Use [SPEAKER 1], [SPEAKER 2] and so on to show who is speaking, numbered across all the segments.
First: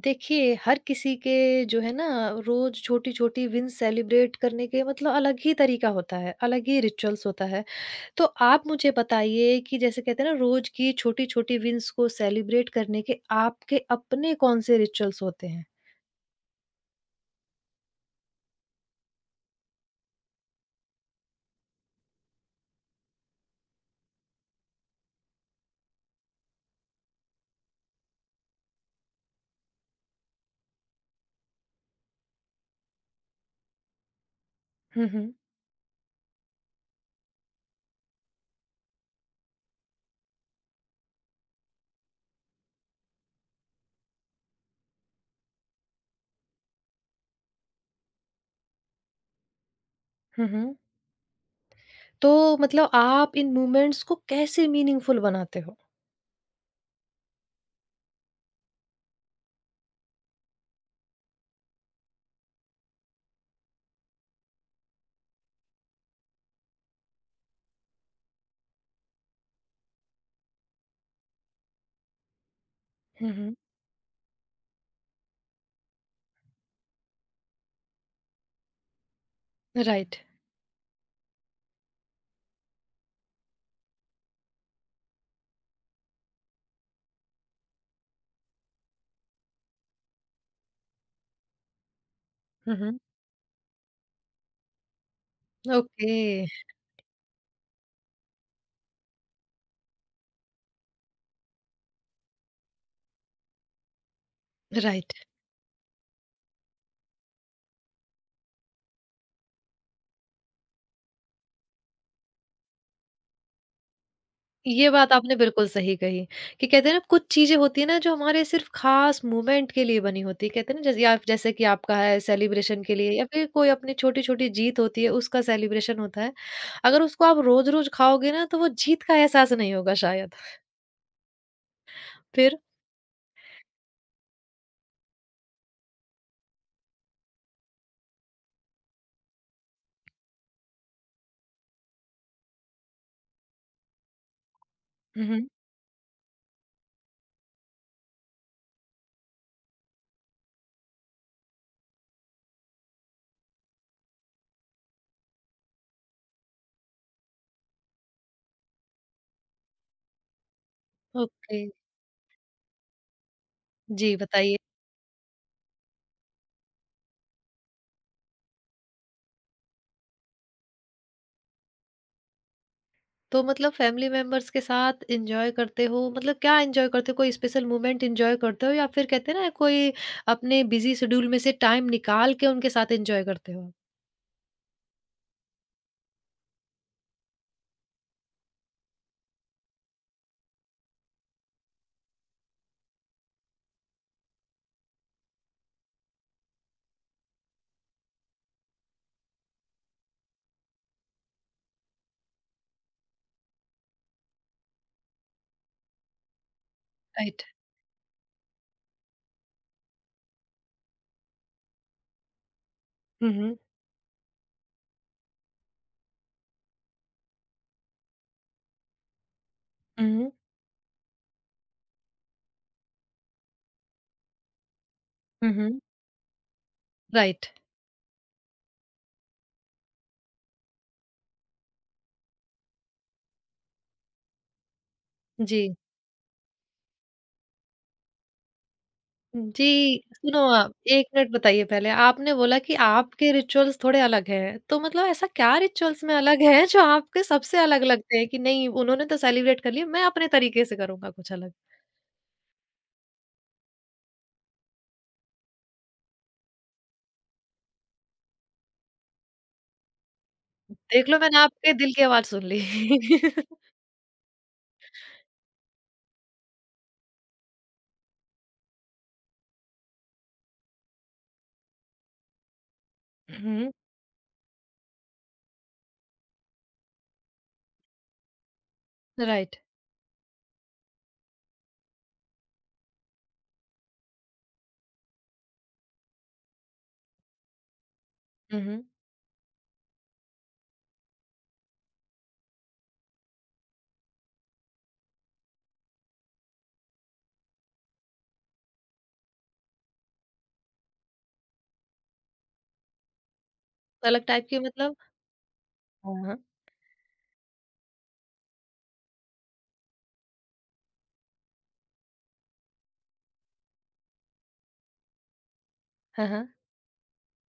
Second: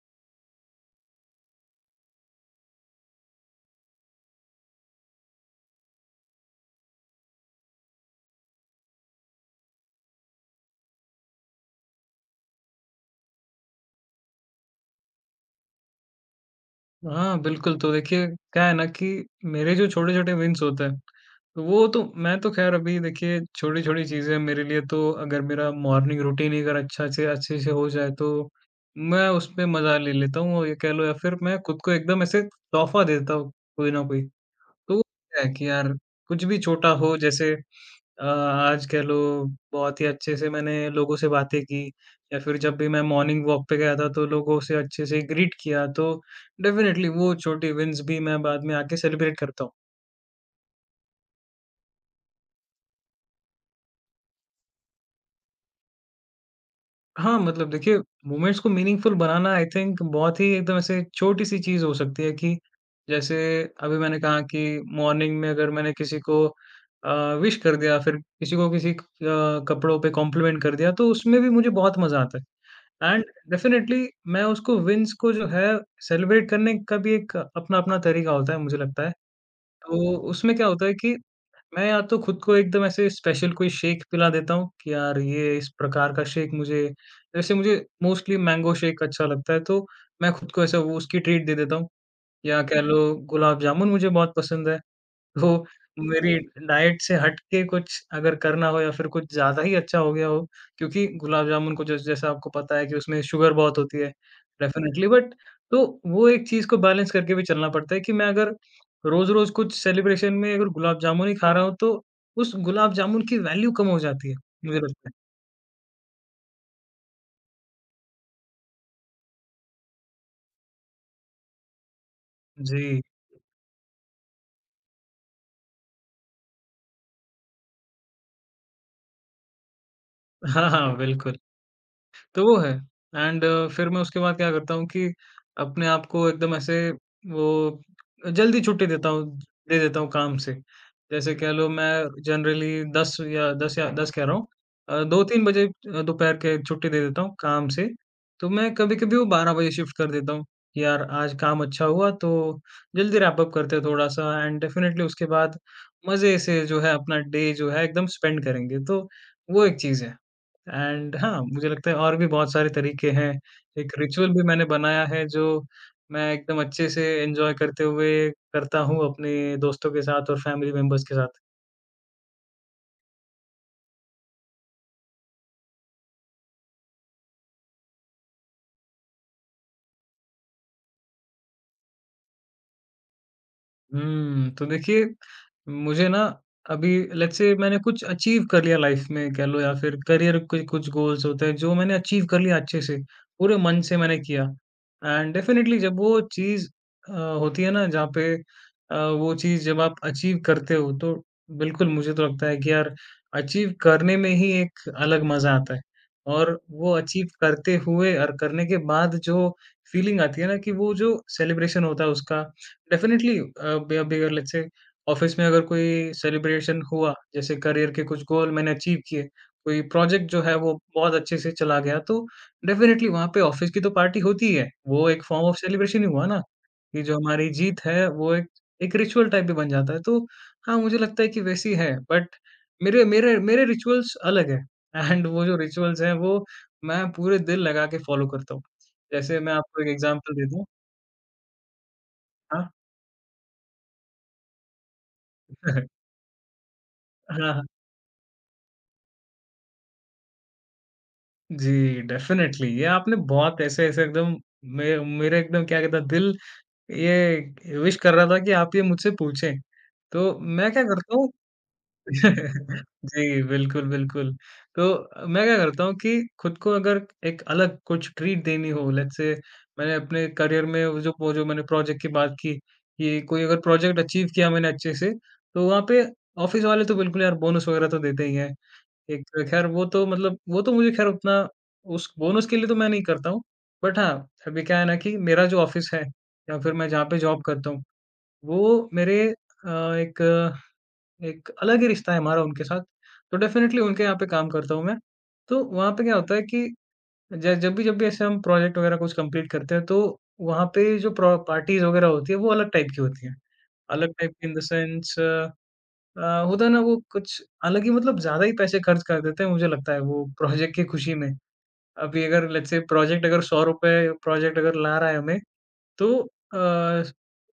[SPEAKER 1] देखिए, हर किसी के जो है ना रोज़ छोटी-छोटी विन सेलिब्रेट करने के मतलब अलग ही तरीका होता है, अलग ही रिचुअल्स होता है। तो आप मुझे बताइए कि जैसे कहते हैं ना रोज़ की छोटी-छोटी विन्स को सेलिब्रेट करने के आपके अपने कौन से रिचुअल्स होते हैं?
[SPEAKER 2] हाँ, बिल्कुल, तो देखिए, क्या है ना कि मेरे जो छोटे-छोटे विन्स होते हैं, तो वो तो मैं तो ख़ैर अभी देखिए, छोटी-छोटी चीज़ें मेरे लिए, तो अगर मेरा मॉर्निंग रूटीन ही अगर अच्छा से अच्छे से हो जाए, तो मैं उसमें मज़ा ले लेता हूँ और ये कह लो, या फिर मैं खुद को एकदम ऐसे तोहफ़ा देता हूँ, कोई ना कोई। तो वो
[SPEAKER 1] हुँ, हुँ।
[SPEAKER 2] है कि यार, कुछ भी छोटा हो, जैसे आज कह लो, बहुत ही अच्छे से मैंने लोगों से बातें की, या फिर जब भी मैं मॉर्निंग वॉक पे गया था तो लोगों से अच्छे से ग्रीट किया, तो डेफ़िनेटली वो छोटी विन्स भी मैं बाद में आके सेलिब्रेट करता हूँ।
[SPEAKER 1] हुँ, हुँ। तो मतलब आप इन मोमेंट्स को कैसे मीनिंगफुल बनाते हो?
[SPEAKER 2] हाँ, मतलब देखिए, मोमेंट्स को मीनिंगफुल बनाना, आई थिंक, बहुत ही एकदम ऐसे छोटी-सी चीज़ हो सकती है कि जैसे अभी मैंने कहा कि मॉर्निंग में अगर मैंने किसी को विश कर दिया, फिर किसी को, किसी कपड़ों पे कॉम्प्लीमेंट कर दिया, तो उसमें भी मुझे बहुत मज़ा आता है। And
[SPEAKER 1] hmm, hmm.
[SPEAKER 2] डेफिनेटली मैं उसको, विन्स को जो है, सेलिब्रेट करने का भी एक अपना-अपना तरीका होता है, मुझे लगता है। तो
[SPEAKER 1] राइट।
[SPEAKER 2] उसमें क्या होता है कि मैं या तो खुद को एकदम ऐसे स्पेशल कोई शेक पिला देता हूँ कि यार, ये इस प्रकार का शेक मुझे, जैसे मुझे मोस्टली मैंगो शेक अच्छा लगता है, तो मैं खुद को ऐसा वो उसकी ट्रीट दे देता हूँ। या
[SPEAKER 1] हुँ,
[SPEAKER 2] कह लो,
[SPEAKER 1] हुँ।
[SPEAKER 2] गुलाब जामुन मुझे बहुत पसंद है। तो
[SPEAKER 1] ओके,
[SPEAKER 2] मेरी डाइट से हट के कुछ अगर करना हो, या फिर कुछ ज़्यादा ही अच्छा हो गया हो, क्योंकि गुलाब जामुन को जैसा आपको पता है कि उसमें शुगर बहुत होती है, डेफ़िनिटली
[SPEAKER 1] राइट।
[SPEAKER 2] बट, तो वो एक चीज़ को बैलेंस करके भी चलना पड़ता है कि मैं अगर रोज़-रोज़ कुछ सेलिब्रेशन में अगर गुलाब जामुन ही खा रहा हूँ, तो उस गुलाब जामुन की वैल्यू कम हो जाती है, मुझे
[SPEAKER 1] ये
[SPEAKER 2] लगता
[SPEAKER 1] बात
[SPEAKER 2] है।
[SPEAKER 1] आपने बिल्कुल सही कही कि कहते हैं ना कुछ चीजें होती है ना जो हमारे सिर्फ खास मोमेंट के लिए बनी होती है कहते हैं ना जैसे या जैसे कि आपका है सेलिब्रेशन के
[SPEAKER 2] जी।
[SPEAKER 1] लिए या फिर कोई अपनी छोटी छोटी जीत होती है उसका सेलिब्रेशन होता है अगर उसको आप रोज रोज खाओगे ना तो वो जीत का एहसास नहीं होगा शायद
[SPEAKER 2] हाँ, हाँ, बिल्कुल। तो वो
[SPEAKER 1] फिर
[SPEAKER 2] है। एंड फिर मैं उसके बाद क्या करता हूँ कि अपने आप को एकदम ऐसे वो जल्दी छुट्टी देता हूँ, दे देता हूँ काम से। जैसे कह लो मैं जनरली 10 या 10 या 10 कह रहा हूँ, 2-3
[SPEAKER 1] हम्म
[SPEAKER 2] बजे दोपहर के, छुट्टी दे देता हूँ काम से। तो मैं कभी-कभी वो 12 बजे शिफ्ट कर देता हूँ कि यार, आज काम अच्छा हुआ तो जल्दी रैप अप करते हैं थोड़ा-सा, एंड डेफ़िनेटली उसके बाद मज़े से जो है अपना डे जो है एकदम स्पेंड करेंगे। तो वो एक चीज़ है। एंड हाँ,
[SPEAKER 1] ओके
[SPEAKER 2] मुझे लगता है और भी बहुत सारे तरीके हैं। एक
[SPEAKER 1] जी
[SPEAKER 2] रिचुअल भी
[SPEAKER 1] बताइए
[SPEAKER 2] मैंने बनाया है जो मैं एकदम अच्छे से एन्जॉय करते हुए करता हूँ अपने दोस्तों के साथ और फैमिली मेंबर्स के साथ।
[SPEAKER 1] तो मतलब फैमिली मेंबर्स के साथ एंजॉय करते हो मतलब क्या एंजॉय करते हो कोई स्पेशल मोमेंट एंजॉय करते हो या फिर कहते हैं ना कोई अपने बिजी शेड्यूल में से टाइम निकाल के उनके साथ एंजॉय करते हो
[SPEAKER 2] तो देखिए, मुझे ना अभी लेट्स से मैंने कुछ अचीव कर लिया लाइफ़ में कह लो, या फिर करियर के कुछ गोल्स होते हैं जो मैंने अचीव कर लिया अच्छे से, पूरे मन से मैंने किया। एंड डेफ़िनेटली जब वो चीज़ होती है ना, जहाँ पे वो चीज़ जब आप अचीव करते हो, तो बिल्कुल मुझे तो लगता है कि यार, अचीव करने में ही एक अलग मज़ा आता है। और वो अचीव करते हुए और करने के बाद जो फीलिंग आती है ना, कि वो जो सेलिब्रेशन होता है उसका,
[SPEAKER 1] हुँ,
[SPEAKER 2] डेफ़िनेटली,
[SPEAKER 1] हुँ।
[SPEAKER 2] अ, बे बे लेट्स से ऑफ़िस में अगर कोई सेलिब्रेशन हुआ, जैसे करियर के कुछ गोल मैंने अचीव किए, कोई
[SPEAKER 1] हुँ,
[SPEAKER 2] प्रोजेक्ट
[SPEAKER 1] हुँ।
[SPEAKER 2] जो है वो बहुत अच्छे से चला गया, तो डेफ़िनेटली वहाँ पे ऑफ़िस की तो पार्टी होती ही है। वो एक फॉर्म
[SPEAKER 1] हुँ,
[SPEAKER 2] ऑफ़
[SPEAKER 1] हुँ।
[SPEAKER 2] सेलिब्रेशन ही हुआ ना, कि जो
[SPEAKER 1] राइट।
[SPEAKER 2] हमारी जीत है वो एक एक रिचुअल टाइप भी बन जाता है। तो हाँ, मुझे लगता है कि वैसी है, बट मेरे मेरे मेरे रिचुअल्स अलग हैं, एंड वो जो
[SPEAKER 1] जी।
[SPEAKER 2] रिचुअल्स हैं वो मैं पूरे दिल लगा के फ़ॉलो करता हूँ। जैसे मैं
[SPEAKER 1] जी,
[SPEAKER 2] आपको एक एग्ज़ाम्पल
[SPEAKER 1] सुनो
[SPEAKER 2] देता हूँ।
[SPEAKER 1] आप, 1 मिनट बताइए पहले, आपने बोला
[SPEAKER 2] हाँ,
[SPEAKER 1] कि आपके रिचुअल्स थोड़े अलग हैं, तो मतलब ऐसा क्या रिचुअल्स में अलग है जो आपके
[SPEAKER 2] हाँ,
[SPEAKER 1] सबसे
[SPEAKER 2] हाँ।
[SPEAKER 1] अलग लगते हैं कि नहीं उन्होंने तो सेलिब्रेट कर लिया, मैं अपने तरीके से करूँगा कुछ अलग?
[SPEAKER 2] जी, डेफ़िनेटली ये आपने बहुत ऐसे-ऐसे एकदम मे मेरे एकदम, क्या कहते हैं, दिल ये विश कर रहा था कि आप ये मुझसे पूछें। तो मैं क्या
[SPEAKER 1] देख
[SPEAKER 2] करता
[SPEAKER 1] लो
[SPEAKER 2] हूँ?
[SPEAKER 1] मैंने आपके दिल की आवाज़ सुन ली।
[SPEAKER 2] जी, बिल्कुल, बिल्कुल। तो मैं क्या करता हूँ कि खुद को अगर एक अलग कुछ ट्रीट देनी हो, लेट्स से, मैंने अपने करियर में वो जो, मैंने प्रोजेक्ट की बात की, कि कोई अगर
[SPEAKER 1] हुँ,
[SPEAKER 2] प्रोजेक्ट अचीव किया मैंने अच्छे से, तो वहाँ पे ऑफ़िस वाले तो बिल्कुल यार बोनस वग़ैरह तो देते ही हैं। एक,
[SPEAKER 1] राइट।
[SPEAKER 2] खैर वो तो मतलब वो तो मुझे खैर उतना, उस बोनस के लिए तो मैं नहीं करता हूँ। बट हाँ, अभी क्या है ना कि मेरा जो ऑफ़िस है, या फिर मैं जहाँ पे जॉब करता हूँ,
[SPEAKER 1] हुँ, हुँ।
[SPEAKER 2] वो मेरे एक, अलग ही रिश्ता है हमारा उनके साथ। तो डेफ़िनेटली उनके यहाँ पे काम करता हूँ मैं। तो वहाँ पे क्या होता है कि ज जब भी ऐसे हम प्रोजेक्ट वग़ैरह कुछ कंप्लीट करते हैं, तो वहाँ पे जो प्रो पार्टीज़ वग़ैरह होती है, वो अलग टाइप की होती हैं। अलग
[SPEAKER 1] अलग
[SPEAKER 2] टाइप
[SPEAKER 1] टाइप
[SPEAKER 2] की इन
[SPEAKER 1] की
[SPEAKER 2] द
[SPEAKER 1] मतलब?
[SPEAKER 2] सेंस, अ,
[SPEAKER 1] हाँ, हाँ।
[SPEAKER 2] होता है ना वो कुछ, हालाँकि मतलब ज़्यादा ही पैसे खर्च कर देते हैं, मुझे लगता है वो प्रोजेक्ट की खुशी में। अभी अगर लेट्स से प्रोजेक्ट अगर ₹100, प्रोजेक्ट अगर ला रहा है हमें, तो
[SPEAKER 1] हाँ, हाँ।
[SPEAKER 2] अ,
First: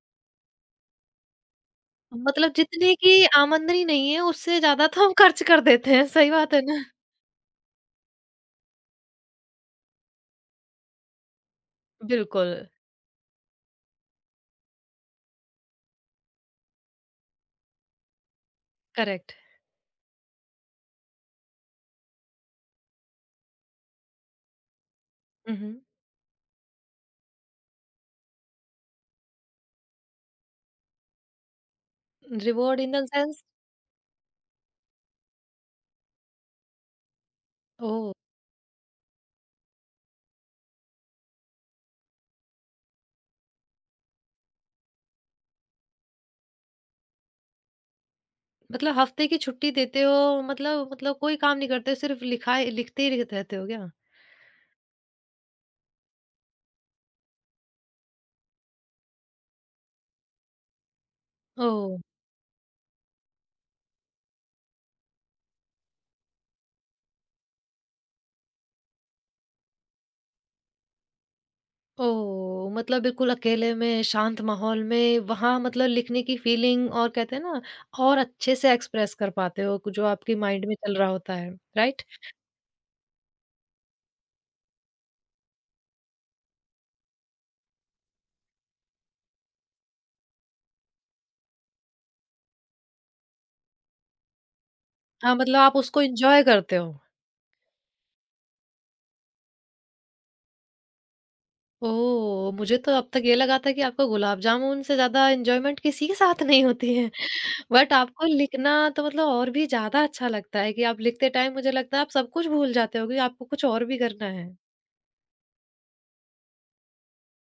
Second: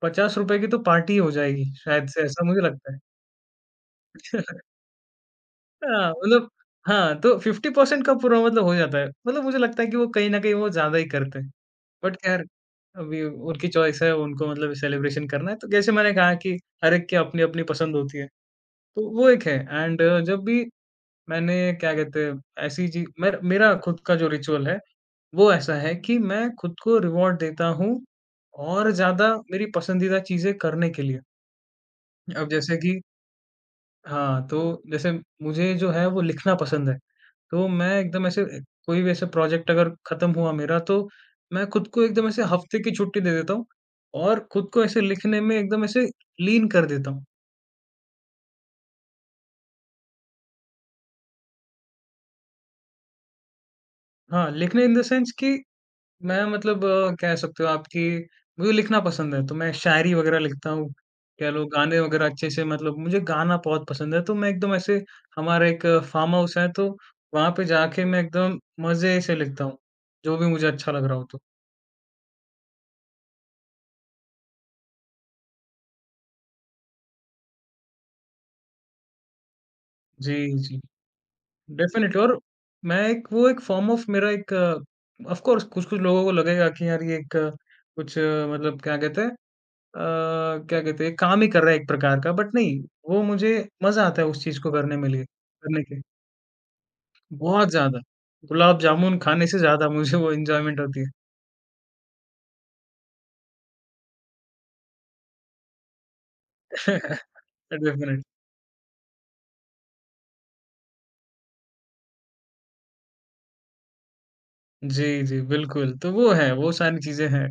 [SPEAKER 2] ₹50 की तो पार्टी हो जाएगी शायद से, ऐसा
[SPEAKER 1] मतलब
[SPEAKER 2] मुझे लगता
[SPEAKER 1] जितने
[SPEAKER 2] है।
[SPEAKER 1] की आमदनी नहीं है उससे ज़्यादा तो हम खर्च कर देते हैं,
[SPEAKER 2] हाँ,
[SPEAKER 1] सही
[SPEAKER 2] मतलब,
[SPEAKER 1] बात है ना?
[SPEAKER 2] हाँ, तो 50% का पूरा मतलब हो जाता है। मतलब मुझे लगता है कि वो कहीं न कहीं वो ज़्यादा ही करते हैं। बट खैर
[SPEAKER 1] बिल्कुल,
[SPEAKER 2] अभी उनकी चॉइस है, उनको मतलब सेलिब्रेशन करना है। तो जैसे मैंने कहा कि हर एक की अपनी-अपनी पसंद होती है। तो वो
[SPEAKER 1] करेक्ट।
[SPEAKER 2] एक है। एंड जब भी मैंने, क्या कहते हैं, ऐसी चीज़, मेरा खुद का जो रिचुअल है, वो
[SPEAKER 1] हुँ,
[SPEAKER 2] ऐसा
[SPEAKER 1] हुँ।
[SPEAKER 2] है कि मैं खुद को रिवॉर्ड देता हूँ और ज़्यादा मेरी पसंदीदा चीज़ें करने के लिए। अब जैसे
[SPEAKER 1] रिवॉर्ड इन
[SPEAKER 2] कि,
[SPEAKER 1] द सेंस
[SPEAKER 2] हाँ, तो जैसे, मुझे जो है वो लिखना पसंद है, तो मैं
[SPEAKER 1] ओह!
[SPEAKER 2] एकदम ऐसे कोई भी ऐसे प्रोजेक्ट अगर खत्म हुआ मेरा, तो मैं खुद को एकदम ऐसे हफ्ते की छुट्टी दे देता हूँ और खुद को ऐसे लिखने में एकदम ऐसे लीन कर देता हूँ।
[SPEAKER 1] मतलब हफ्ते की छुट्टी देते हो मतलब कोई काम नहीं करते सिर्फ़ लिखाई लिखते ही रहते हो क्या?
[SPEAKER 2] हाँ, लिखने इन द सेंस कि, मैं मतलब, कह सकते हो आप कि मुझे लिखना पसंद है, तो मैं शायरी वग़ैरह लिखता हूँ। कह लो,
[SPEAKER 1] ओह!
[SPEAKER 2] गाने वग़ैरह अच्छे से, मतलब मुझे गाना बहुत पसंद है, तो मैं एकदम ऐसे, हमारा एक फार्म हाउस है, तो वहाँ पे जाके मैं एकदम मज़े से लिखता हूँ, जो भी मुझे अच्छा लग रहा हो तो।
[SPEAKER 1] ओह! मतलब बिल्कुल अकेले में शांत माहौल में वहाँ मतलब लिखने की फीलिंग और कहते हैं ना और अच्छे से एक्सप्रेस कर पाते हो जो
[SPEAKER 2] जी,
[SPEAKER 1] आपके माइंड में
[SPEAKER 2] जी।
[SPEAKER 1] चल रहा होता है, राइट?
[SPEAKER 2] डेफ़िनिटली। और मैं एक वो एक फ़ॉर्म ऑफ, मेरा एक, ऑफ़ कोर्स कुछ-कुछ लोगों को लगेगा कि यार ये एक, मतलब, क्या कहते हैं, अ, क्या कहते हैं, काम ही कर रहा है एक प्रकार का, बट नहीं, वो मुझे मज़ा आता है उस चीज़ को करने में, लिए
[SPEAKER 1] हाँ, मतलब आप
[SPEAKER 2] करने के,
[SPEAKER 1] उसको एन्जॉय करते हो।
[SPEAKER 2] बहुत ज़्यादा। गुलाब जामुन खाने से ज़्यादा मुझे वो एन्जॉयमेंट होती है।
[SPEAKER 1] ओह! मुझे तो अब तक ये लगा था कि आपको गुलाब जामुन से ज़्यादा एन्जॉयमेंट किसी के साथ नहीं होती है। बट
[SPEAKER 2] डेफिनेट,
[SPEAKER 1] आपको लिखना तो मतलब और भी ज़्यादा अच्छा लगता है कि आप लिखते टाइम मुझे लगता है आप सब कुछ भूल जाते होगे, आपको कुछ और भी करना है।
[SPEAKER 2] जी, जी, बिल्कुल। तो वो है, वो सारी चीज़ें हैं।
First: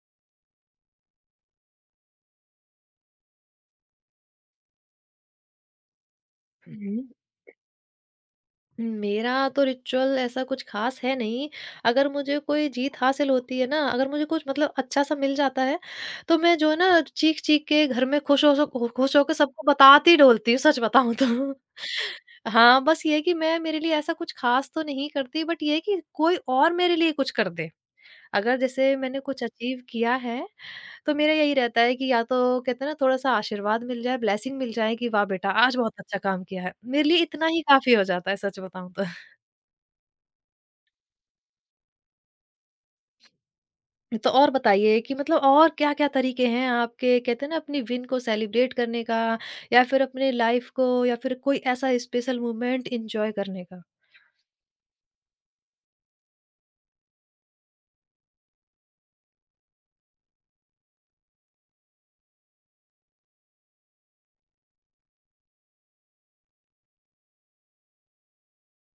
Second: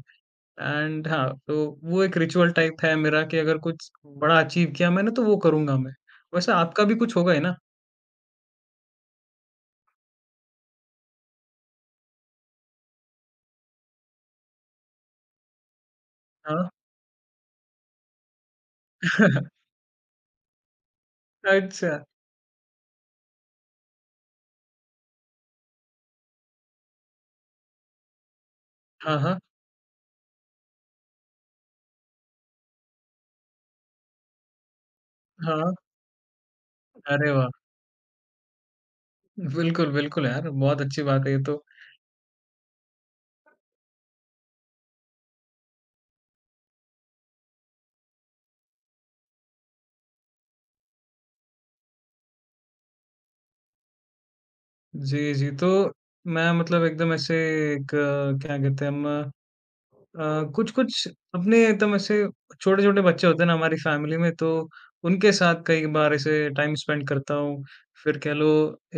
[SPEAKER 2] एंड हाँ, तो वो एक रिचुअल टाइप है मेरा कि अगर कुछ बड़ा अचीव किया मैंने तो वो करूँगा मैं। वैसे आपका भी
[SPEAKER 1] हुँ।
[SPEAKER 2] कुछ होगा ही ना?
[SPEAKER 1] मेरा तो रिचुअल ऐसा कुछ ख़ास है नहीं। अगर मुझे कोई जीत हासिल होती है ना, अगर मुझे कुछ मतलब अच्छा-सा मिल जाता है, तो मैं
[SPEAKER 2] हाँ।
[SPEAKER 1] जो है ना चीख-चीख के घर में खुश हो सो खुश होके सबको बताती डोलती हूँ, सच बताऊँ तो।
[SPEAKER 2] अच्छा।
[SPEAKER 1] हाँ, बस ये है कि मैं मेरे लिए ऐसा कुछ ख़ास तो नहीं करती बट ये है कि कोई और मेरे लिए कुछ कर दे। अगर जैसे
[SPEAKER 2] हाँ,
[SPEAKER 1] मैंने
[SPEAKER 2] हाँ।
[SPEAKER 1] कुछ अचीव किया है, तो मेरा यही रहता है कि या तो कहते हैं ना थोड़ा-सा आशीर्वाद मिल जाए, ब्लेसिंग मिल जाए कि वाह बेटा
[SPEAKER 2] हाँ।
[SPEAKER 1] आज बहुत अच्छा काम किया है। मेरे लिए
[SPEAKER 2] अरे वाह!
[SPEAKER 1] इतना ही काफ़ी हो जाता है सच बताऊँ तो।
[SPEAKER 2] बिल्कुल, बिल्कुल यार, बहुत अच्छी बात है ये तो।
[SPEAKER 1] तो और बताइए कि मतलब और क्या-क्या तरीके हैं आपके कहते हैं ना अपनी विन को सेलिब्रेट करने का या फिर अपने लाइफ़ को या फिर कोई ऐसा स्पेशल मोमेंट एन्जॉय करने का?
[SPEAKER 2] जी, जी। तो मैं मतलब एकदम ऐसे एक, क्या कहते हैं हम, कुछ-कुछ अपने एकदम ऐसे, छोटे-छोटे बच्चे होते हैं ना हमारी फैमिली में, तो उनके साथ कई बार ऐसे टाइम स्पेंड करता हूँ। फिर कह लो,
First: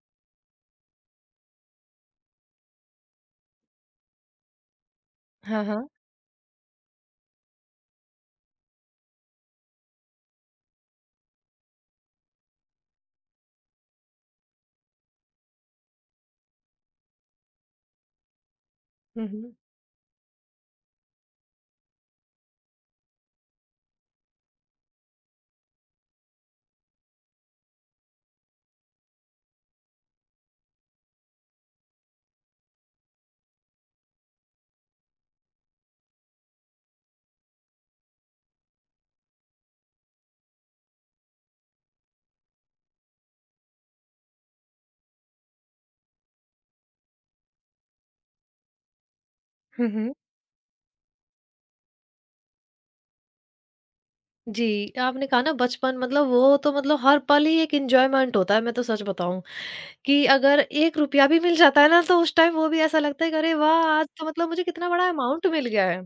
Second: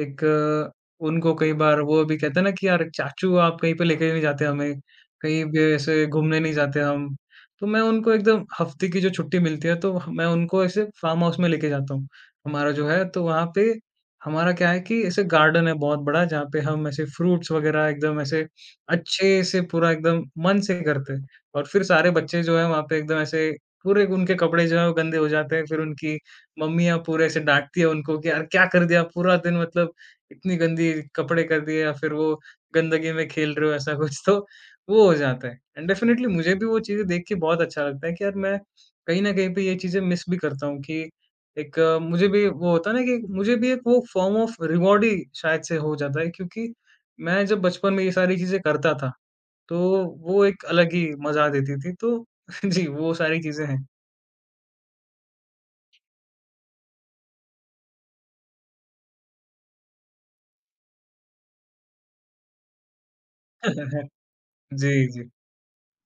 [SPEAKER 2] एक, उनको कई बार वो भी कहते हैं ना कि यार चाचू, आप कहीं पे लेके नहीं जाते हमें, कहीं भी
[SPEAKER 1] हाँ, हाँ।
[SPEAKER 2] ऐसे घूमने नहीं जाते हम। तो मैं उनको एकदम हफ्ते की जो छुट्टी मिलती है तो मैं उनको ऐसे फार्म हाउस में लेके जाता हूँ। हमारा जो है तो वहाँ पे हमारा क्या है कि ऐसे गार्डन है बहुत बड़ा, जहाँ पे हम ऐसे फ्रूट्स वगैरह एकदम ऐसे
[SPEAKER 1] हुँ,
[SPEAKER 2] अच्छे
[SPEAKER 1] हुँ।
[SPEAKER 2] से पूरा एकदम मन से करते हैं, और फिर सारे बच्चे जो हैं वहाँ पे एकदम ऐसे, पूरे उनके कपड़े जो हैं वो गंदे हो जाते हैं। फिर उनकी मम्मियाँ पूरे ऐसे डाँटती है उनको कि यार क्या कर दिया पूरा दिन, मतलब इतनी गंदी कपड़े कर दिए, या फिर वो गंदगी में खेल रहे हो ऐसा कुछ, तो वो हो जाता है। एंड डेफ़िनेटली मुझे भी वो चीज़ें देख के बहुत अच्छा लगता है कि यार मैं कहीं न कहीं पे ये चीज़ें मिस भी करता हूँ, कि एक, मुझे भी वो होता है ना कि मुझे भी एक वो फ़ॉर्म ऑफ रिवॉर्ड ही शायद से हो जाता है, क्योंकि मैं जब बचपन में ये सारी चीज़ें करता था,
[SPEAKER 1] हुँ,
[SPEAKER 2] तो
[SPEAKER 1] हुँ।
[SPEAKER 2] वो एक अलग ही मज़ा देती थी, तो जी, वो सारी चीज़ें हैं।
[SPEAKER 1] जी, आपने कहा ना बचपन मतलब वो तो मतलब हर पल ही एक एन्जॉयमेंट होता है, मैं तो सच बताऊँ कि अगर ₹1 भी मिल जाता है ना, तो उस टाइम वो भी ऐसा लगता है कि अरे वाह! आज तो मतलब मुझे कितना
[SPEAKER 2] जी,
[SPEAKER 1] बड़ा
[SPEAKER 2] जी।
[SPEAKER 1] अमाउंट मिल गया है।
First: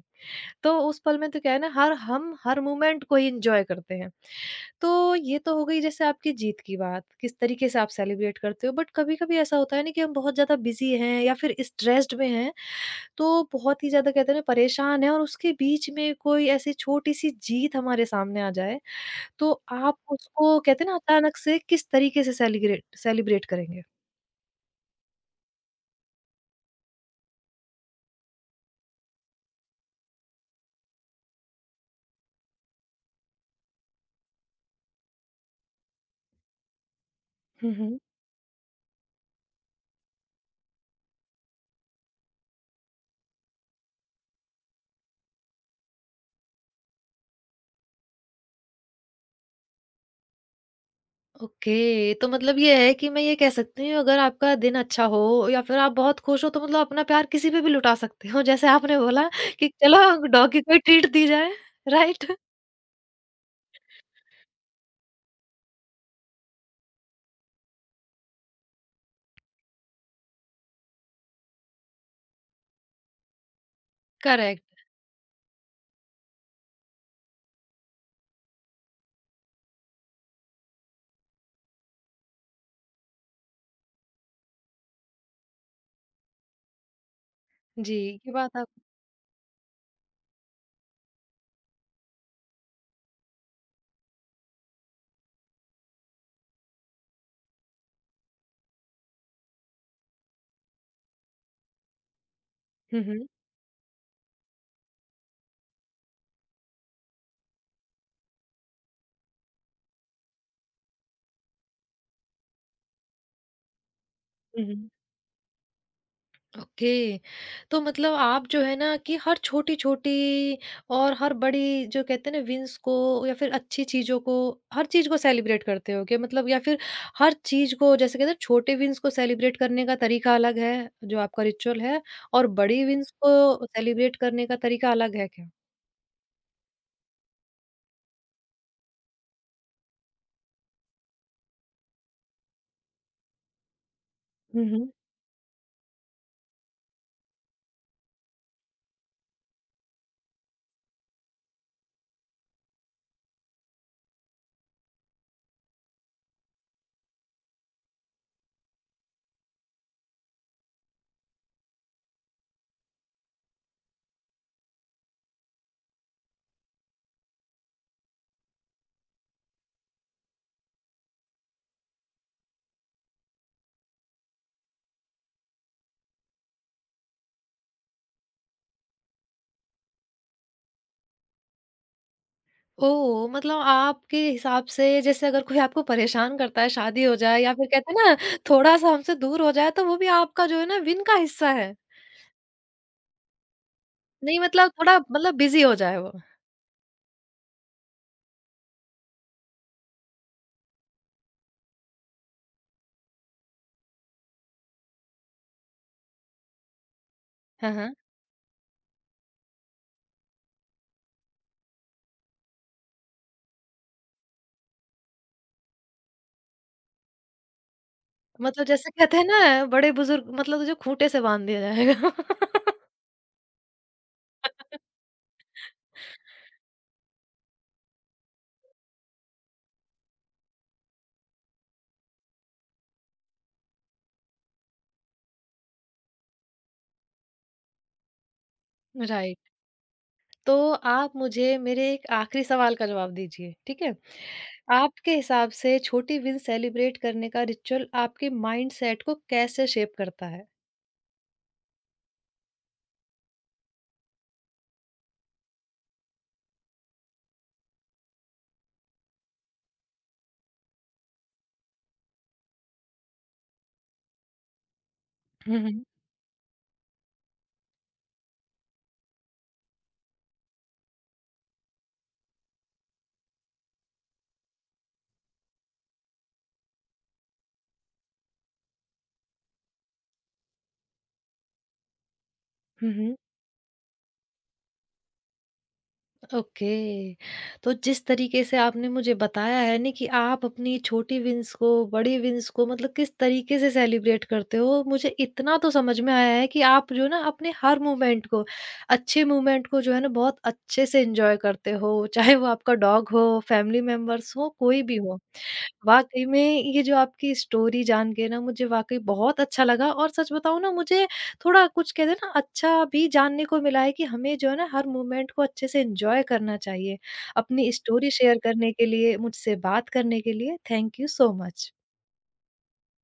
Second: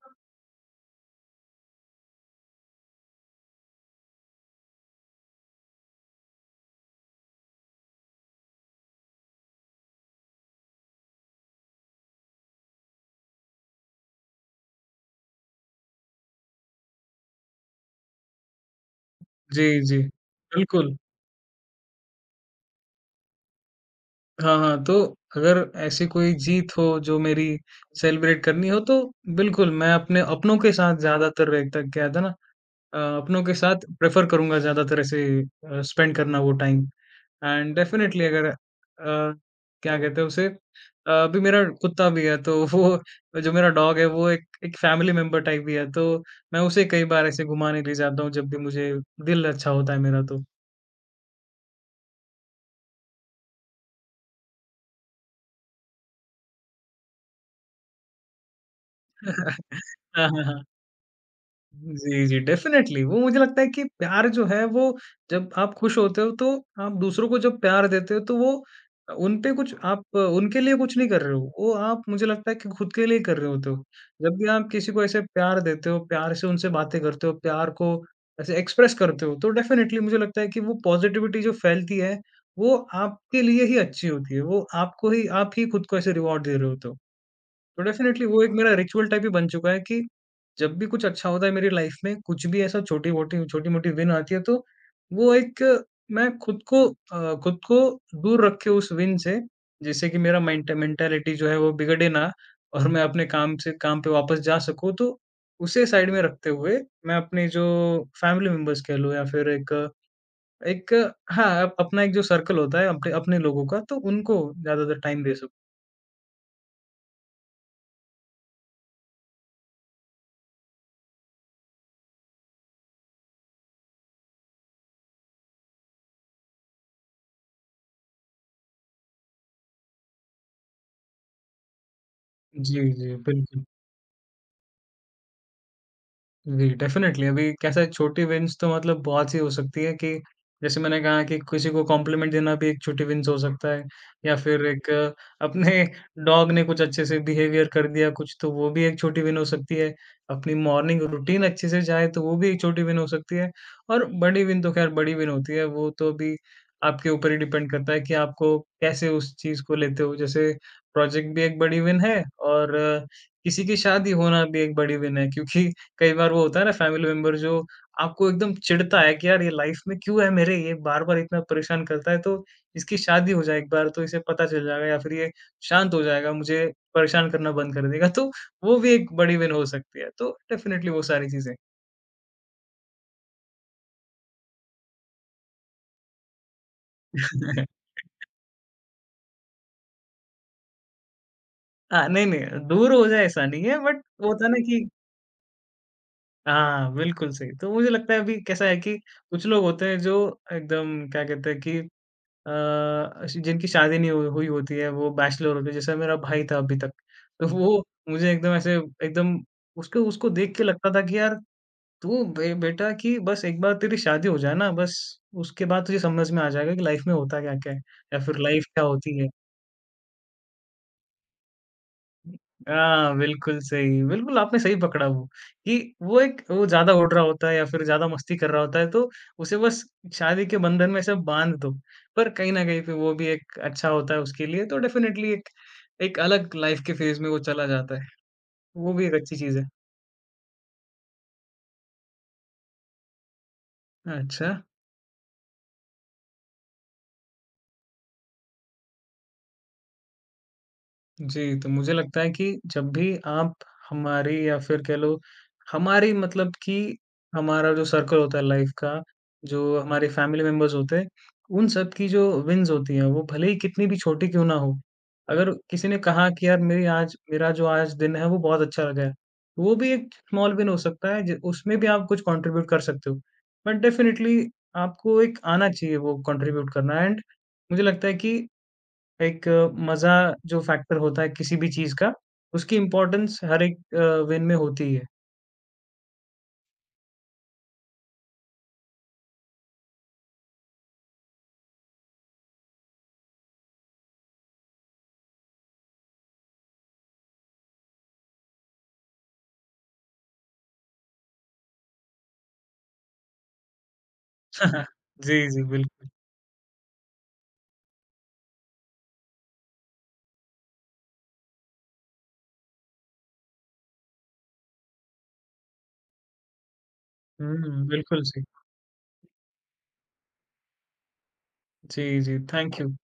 [SPEAKER 1] तो उस पल में तो क्या है ना, हर मोमेंट को ही एन्जॉय करते हैं। तो ये तो हो गई जैसे आपकी जीत की बात, किस तरीके से आप सेलिब्रेट करते हो। बट कभी-कभी ऐसा होता है ना कि हम बहुत ज़्यादा बिज़ी हैं या फिर स्ट्रेस्ड में हैं, तो बहुत ही ज़्यादा कहते हैं ना परेशान हैं और उसके बीच में कोई ऐसी छोटी-सी जीत हमारे सामने आ जाए, तो
[SPEAKER 2] जी, जी।
[SPEAKER 1] आप उसको कहते हैं
[SPEAKER 2] बिल्कुल।
[SPEAKER 1] ना अचानक से किस तरीके से सेलिब्रेट सेलिब्रेट करेंगे?
[SPEAKER 2] हाँ, हाँ, तो अगर ऐसी कोई जीत हो जो मेरी सेलिब्रेट करनी हो, तो बिल्कुल मैं अपने अपनों के साथ ज़्यादातर, एक तक क्या था ना, अपनों के साथ प्रेफ़र करूँगा ज़्यादातर, ऐसे स्पेंड करना वो टाइम।
[SPEAKER 1] हुँ,
[SPEAKER 2] एंड
[SPEAKER 1] हुँ।
[SPEAKER 2] डेफ़िनेटली अगर क्या कहते हैं उसे, अभी मेरा कुत्ता भी है, तो वो जो मेरा डॉग है, वो एक एक फैमिली मेंबर टाइप भी है, तो मैं उसे कई बार ऐसे घुमाने ले जाता हूँ, जब भी मुझे दिल अच्छा होता है मेरा तो।
[SPEAKER 1] ओके, तो मतलब ये है कि मैं ये कह सकती हूँ अगर आपका दिन अच्छा हो या फिर आप बहुत खुश हो तो मतलब अपना प्यार किसी पे भी लुटा सकते हो जैसे आपने बोला कि चलो
[SPEAKER 2] हाँ, हाँ,
[SPEAKER 1] डॉगी
[SPEAKER 2] हाँ।
[SPEAKER 1] को ही ट्रीट दी जाए,
[SPEAKER 2] जी,
[SPEAKER 1] राइट?
[SPEAKER 2] जी, डेफ़िनेटली, वो मुझे लगता है कि प्यार जो है वो, जब आप खुश होते हो तो आप दूसरों को जब प्यार देते हो तो वो उन पे कुछ, आप उनके लिए कुछ नहीं कर रहे हो। वो आप मुझे लगता है कि खुद के लिए कर रहे होते हो। जब भी आप
[SPEAKER 1] करेक्ट।
[SPEAKER 2] किसी को ऐसे प्यार देते हो, प्यार से उनसे बातें करते हो, प्यार को ऐसे एक्सप्रेस करते हो, तो डेफ़िनेटली मुझे लगता है कि वो पॉज़िटिविटी जो फैलती है, वो आपके लिए ही अच्छी होती है। वो आपको ही, आप ही खुद को ऐसे रिवॉर्ड दे रहे होते हो। तो
[SPEAKER 1] जी,
[SPEAKER 2] डेफ़िनेटली
[SPEAKER 1] ये
[SPEAKER 2] वो एक
[SPEAKER 1] बात आप
[SPEAKER 2] मेरा रिचुअल टाइप ही बन चुका है कि जब भी कुछ अच्छा होता है मेरी लाइफ़ में, कुछ भी ऐसा छोटी-मोटी छोटी-मोटी विन आती है, तो वो एक, मैं खुद को खुद को दूर रखे उस विन से, जिससे कि मेरा मेंटालिटी जो है वो बिगड़े ना, और मैं
[SPEAKER 1] हुँ,
[SPEAKER 2] अपने
[SPEAKER 1] हुँ।
[SPEAKER 2] काम से काम पे वापस जा सकूँ। तो उसे साइड में रखते हुए मैं अपने जो फैमिली मेंबर्स कह लो या फिर एक एक हाँ, अपना एक जो सर्कल होता है, अपने अपने लोगों का, तो उनको
[SPEAKER 1] हुँ, हुँ।
[SPEAKER 2] ज़्यादातर टाइम दे सकूँ।
[SPEAKER 1] ओके तो मतलब आप जो है ना कि हर छोटी-छोटी और हर बड़ी जो कहते हैं ना विन्स को या फिर अच्छी चीज़ों को हर चीज़ को सेलिब्रेट करते हो क्या? मतलब या फिर हर चीज़ को जैसे कहते हैं छोटे विन्स को सेलिब्रेट करने का तरीका अलग है जो आपका रिचुअल है और
[SPEAKER 2] जी,
[SPEAKER 1] बड़ी विन्स
[SPEAKER 2] जी। बिल्कुल।
[SPEAKER 1] को सेलिब्रेट करने का तरीका अलग है क्या?
[SPEAKER 2] जी, डेफ़िनेटली, अभी कैसा है, छोटी विन्स तो मतलब बहुत सी हो सकती है कि जैसे मैंने कहा कि किसी को कॉम्प्लीमेंट देना भी एक छोटी विन्स हो सकता है, या फिर
[SPEAKER 1] हुँ, हुँ।
[SPEAKER 2] एक अपने डॉग ने कुछ अच्छे से बिहेवियर कर दिया कुछ, तो वो भी एक छोटी विन हो सकती है। अपनी मॉर्निंग रूटीन अच्छे से जाए तो वो भी एक छोटी विन हो सकती है। और बड़ी विन तो ख़ैर बड़ी विन होती है। वो तो अभी आपके ऊपर ही डिपेंड करता है कि आपको कैसे, उस चीज़ को लेते हो। जैसे प्रोजेक्ट भी एक बड़ी विन है, और किसी की शादी होना भी एक बड़ी विन है, क्योंकि कई बार वो होता है ना फैमिली मेंबर, जो आपको एकदम चिढ़ता है कि यार ये लाइफ में क्यों है मेरे, ये बार-बार इतना परेशान करता है, तो इसकी शादी हो जाए एक बार तो इसे पता चल जाएगा, या फिर ये शांत हो जाएगा, मुझे परेशान करना बंद कर देगा। तो वो भी एक बड़ी विन हो सकती है। तो डेफ़िनेटली वो सारी चीज़ें।
[SPEAKER 1] ओह! मतलब आपके हिसाब से जैसे अगर कोई आपको परेशान करता है शादी हो जाए या फिर कहते हैं ना थोड़ा-सा हमसे दूर हो जाए तो वो भी आपका जो है ना विन का हिस्सा है।
[SPEAKER 2] हाँ, नहीं, नहीं दूर हो जाए ऐसा नहीं है, बट वो
[SPEAKER 1] नहीं
[SPEAKER 2] होता है ना
[SPEAKER 1] मतलब
[SPEAKER 2] कि,
[SPEAKER 1] थोड़ा मतलब बिज़ी हो जाए वो।
[SPEAKER 2] हाँ, बिल्कुल सही। तो मुझे लगता है अभी कैसा है कि कुछ लोग होते हैं जो एकदम, क्या कहते हैं कि ऐसी जिनकी शादी नहीं हुई हुई होती है, वो बैचलर होते हैं, जैसे मेरा भाई था अभी तक। तो हुँ।
[SPEAKER 1] हाँ,
[SPEAKER 2] वो
[SPEAKER 1] हाँ।
[SPEAKER 2] मुझे एकदम ऐसे, एकदम उसको उसको देख के लगता था कि यार, तू बे बेटा, कि बस एक बार तेरी शादी हो जाए ना, बस उसके बाद तुझे समझ में आ जाएगा कि लाइफ में होता क्या-क्या है, या फिर लाइफ
[SPEAKER 1] मतलब
[SPEAKER 2] क्या
[SPEAKER 1] जैसे
[SPEAKER 2] होती
[SPEAKER 1] कहते हैं
[SPEAKER 2] है।
[SPEAKER 1] ना बड़े-बुज़ुर्ग मतलब तुझे खूँटे से बाँध दिया जाएगा।
[SPEAKER 2] हाँ, बिल्कुल सही। बिल्कुल, आपने सही पकड़ा। वो कि वो एक, वो ज़्यादा उड़ रहा होता है या फिर ज़्यादा मस्ती कर रहा होता है, तो उसे बस शादी के बंधन में सब बाँध दो। पर कहीं न कहीं पे वो भी एक अच्छा होता है उसके लिए, तो डेफ़िनेटली एक एक अलग लाइफ़ के फ़ेज़ में वो चला जाता है। वो भी एक अच्छी
[SPEAKER 1] राइट।
[SPEAKER 2] चीज़ है।
[SPEAKER 1] तो आप मुझे मेरे एक आखिरी सवाल का जवाब दीजिए, ठीक है?
[SPEAKER 2] अच्छा।
[SPEAKER 1] आपके हिसाब से छोटी विन सेलिब्रेट करने का रिचुअल आपके माइंडसेट को कैसे शेप करता है?
[SPEAKER 2] जी, तो मुझे लगता है कि जब भी आप, हमारी, या फिर कह लो हमारी मतलब कि, हमारा जो सर्कल होता है लाइफ का, जो हमारे फैमिली मेंबर्स होते हैं, उन सब की जो विन्स होती हैं, वो भले ही कितनी भी छोटी क्यों ना हो, अगर
[SPEAKER 1] हुँ, हुँ।
[SPEAKER 2] किसी ने कहा कि यार मेरी आज, मेरा जो आज दिन है वो बहुत अच्छा लगा है, तो वो भी एक स्मॉल विन हो सकता है, ज उसमें भी आप कुछ कंट्रीब्यूट कर सकते हो। बट डेफ़िनेटली आपको एक आना चाहिए वो कंट्रीब्यूट करना। एंड मुझे लगता है कि एक मज़ा जो फैक्टर होता है किसी भी चीज़ का, उसकी
[SPEAKER 1] हुँ, हुँ।
[SPEAKER 2] इम्पोर्टेंस हर एक वेन में होती ही है।
[SPEAKER 1] ओके तो जिस तरीके से आपने मुझे बताया है ना कि आप अपनी छोटी विंस को बड़ी विंस को मतलब किस तरीके से सेलिब्रेट करते हो मुझे इतना तो समझ में आया है कि आप जो ना अपने हर मोमेंट को अच्छे मोमेंट को जो है ना बहुत अच्छे से एंजॉय करते हो चाहे वो आपका डॉग हो फैमिली मेम्बर्स हो कोई भी हो
[SPEAKER 2] जी, जी, बिल्कुल।
[SPEAKER 1] वाकई में ये जो आपकी स्टोरी जान के ना मुझे वाकई बहुत अच्छा लगा और सच बताऊं ना मुझे थोड़ा कुछ कहते हैं ना अच्छा भी जानने को मिला है कि हमें जो है ना हर मोमेंट को अच्छे से एंजॉय करना चाहिए। अपनी
[SPEAKER 2] हुँ,
[SPEAKER 1] स्टोरी
[SPEAKER 2] बिल्कुल
[SPEAKER 1] शेयर
[SPEAKER 2] सही।
[SPEAKER 1] करने के लिए, मुझसे बात करने के लिए थैंक यू सो मच।
[SPEAKER 2] जी, जी, थैंक यू।